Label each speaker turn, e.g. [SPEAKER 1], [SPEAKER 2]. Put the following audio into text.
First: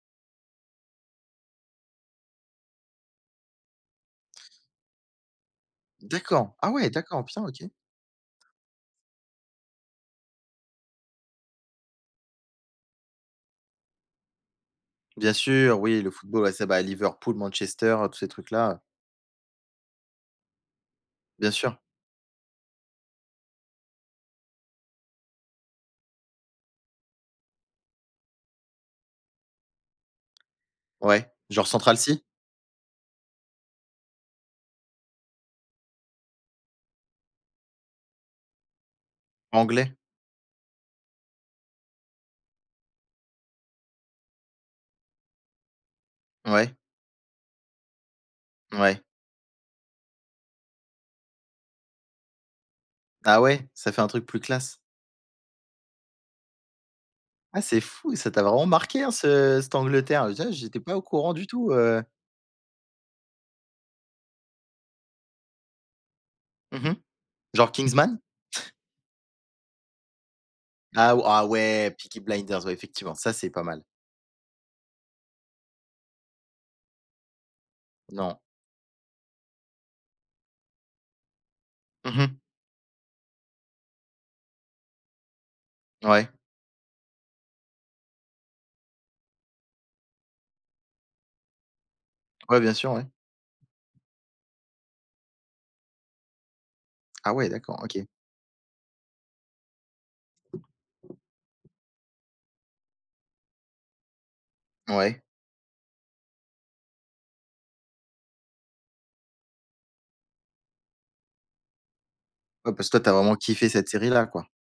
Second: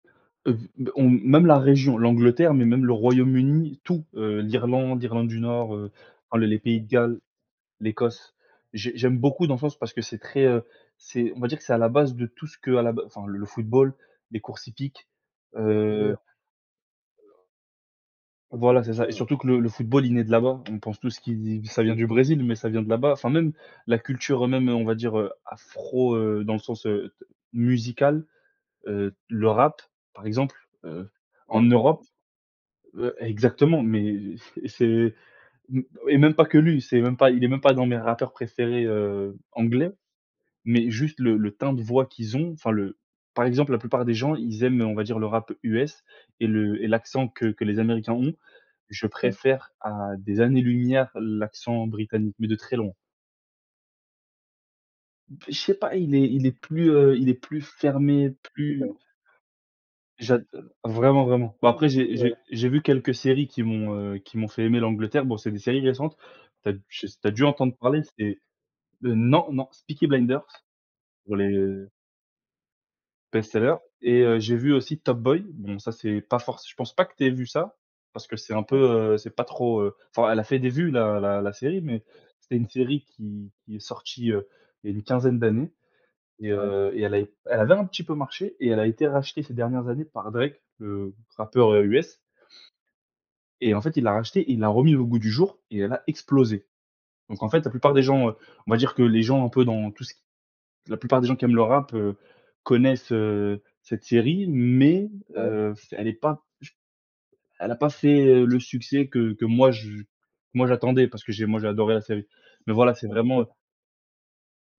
[SPEAKER 1] Heu, b on même la région, l'Angleterre, mais même le Royaume-Uni, tout, heu, l'Irlande l'Irlande du Nord, heu, enfin le
[SPEAKER 2] D'accord.
[SPEAKER 1] les
[SPEAKER 2] Ah
[SPEAKER 1] pays de
[SPEAKER 2] ouais,
[SPEAKER 1] Galles,
[SPEAKER 2] d'accord, putain, OK.
[SPEAKER 1] l'Écosse. J'ai j'aime beaucoup dans ce sens parce que c'est très, heu, c'est, on va dire que c'est à la base de tout ce que à la b enfin le football, les courses hippiques,
[SPEAKER 2] Bien sûr, oui, le
[SPEAKER 1] heu
[SPEAKER 2] football ouais bah c'est Liverpool, Manchester, heu, tous ces trucs là, heu
[SPEAKER 1] Voilà, c'est ça et surtout que le le football, il né de là-bas. On pense tout ce
[SPEAKER 2] Bien
[SPEAKER 1] qui
[SPEAKER 2] sûr.
[SPEAKER 1] ça vient du Brésil, mais ça vient de là-bas, enfin même la culture même, heu, on va dire, heu, afro, heu, dans le sens, heu, d musical, heu, le rap, par exemple, heu,
[SPEAKER 2] Ouais,
[SPEAKER 1] en
[SPEAKER 2] genre Central
[SPEAKER 1] Europe,
[SPEAKER 2] Cee?
[SPEAKER 1] heu, exactement, mais pff, c'est m et même pas que lui, c'est même pas, il est même pas dans mes rappeurs préférés, heu, anglais,
[SPEAKER 2] Anglais.
[SPEAKER 1] mais juste le le teint de voix qu'ils ont enfin le, par exemple, la plupart des gens, ils aiment, heu, on va dire le rap US et
[SPEAKER 2] Ouais.
[SPEAKER 1] le et l'accent que que les Américains ont,
[SPEAKER 2] Ouais.
[SPEAKER 1] je préfère à des années-lumière l'accent britannique, mais de très loin.
[SPEAKER 2] Ah ouais, ça fait un truc plus classe?
[SPEAKER 1] B je sais pas, il est il est plus, heu, il est plus
[SPEAKER 2] Ah c'est fou,
[SPEAKER 1] fermé,
[SPEAKER 2] ça t'a vraiment
[SPEAKER 1] plus
[SPEAKER 2] marqué, hein, ce cette Angleterre,
[SPEAKER 1] J'ad
[SPEAKER 2] [unintelligible]
[SPEAKER 1] heu,
[SPEAKER 2] j'étais pas au
[SPEAKER 1] vraiment
[SPEAKER 2] courant du
[SPEAKER 1] vraiment. Bon
[SPEAKER 2] tout,
[SPEAKER 1] après
[SPEAKER 2] heu
[SPEAKER 1] j'ai j'ai j'ai vu quelques séries qui m'ont, heu, qui m'ont fait aimer l'Angleterre, bon, c'est des séries récentes. Tu as
[SPEAKER 2] Mmh mh.
[SPEAKER 1] je s tu as dû
[SPEAKER 2] Genre
[SPEAKER 1] entendre parler,
[SPEAKER 2] Kingsman?
[SPEAKER 1] c'est, heu, non non c'est Peaky Blinders,
[SPEAKER 2] Ah ou
[SPEAKER 1] pour
[SPEAKER 2] ah
[SPEAKER 1] les, heu
[SPEAKER 2] ouais, Peaky Blinders ouais effectivement, ça c'est pas
[SPEAKER 1] bestseller
[SPEAKER 2] mal.
[SPEAKER 1] et heu, j'ai vu aussi Top Boy bon ça, c'est pas forc je pense pas que t'aies vu ça parce que
[SPEAKER 2] Non.
[SPEAKER 1] c'est un peu, heu, c'est pas trop, heu, enfin elle a fait des vues la la la série, mais
[SPEAKER 2] Mmh mh.
[SPEAKER 1] c'était une série qui qui est sortie, heu, il y a une quinzaine d'années
[SPEAKER 2] Ouais.
[SPEAKER 1] et heu, et elle a, elle avait un petit peu marché et elle a été rachetée ces dernières années par Drake, le rappeur, heu, US
[SPEAKER 2] Ouais, bien sûr, ouais.
[SPEAKER 1] et en fait, il l'a racheté, il l'a remis au goût du jour et elle a explosé,
[SPEAKER 2] Ah
[SPEAKER 1] donc
[SPEAKER 2] ouais
[SPEAKER 1] en fait, la
[SPEAKER 2] d'accord,
[SPEAKER 1] plupart des
[SPEAKER 2] OK.
[SPEAKER 1] gens, heu, on va dire que les gens un peu dans tout ce qui, la plupart des gens qui aiment le rap, heu, connaissent, heu, cette série, mais
[SPEAKER 2] Ouais.
[SPEAKER 1] heu, pff elle est pas ch elle a pas fait, heu, le succès que que moi je moi j'attendais parce que j'ai moi j'ai adoré la série, mais
[SPEAKER 2] Ouais parce
[SPEAKER 1] voilà,
[SPEAKER 2] que toi
[SPEAKER 1] c'est
[SPEAKER 2] tu as vraiment
[SPEAKER 1] vraiment, heu
[SPEAKER 2] kiffé cette série là, quoi.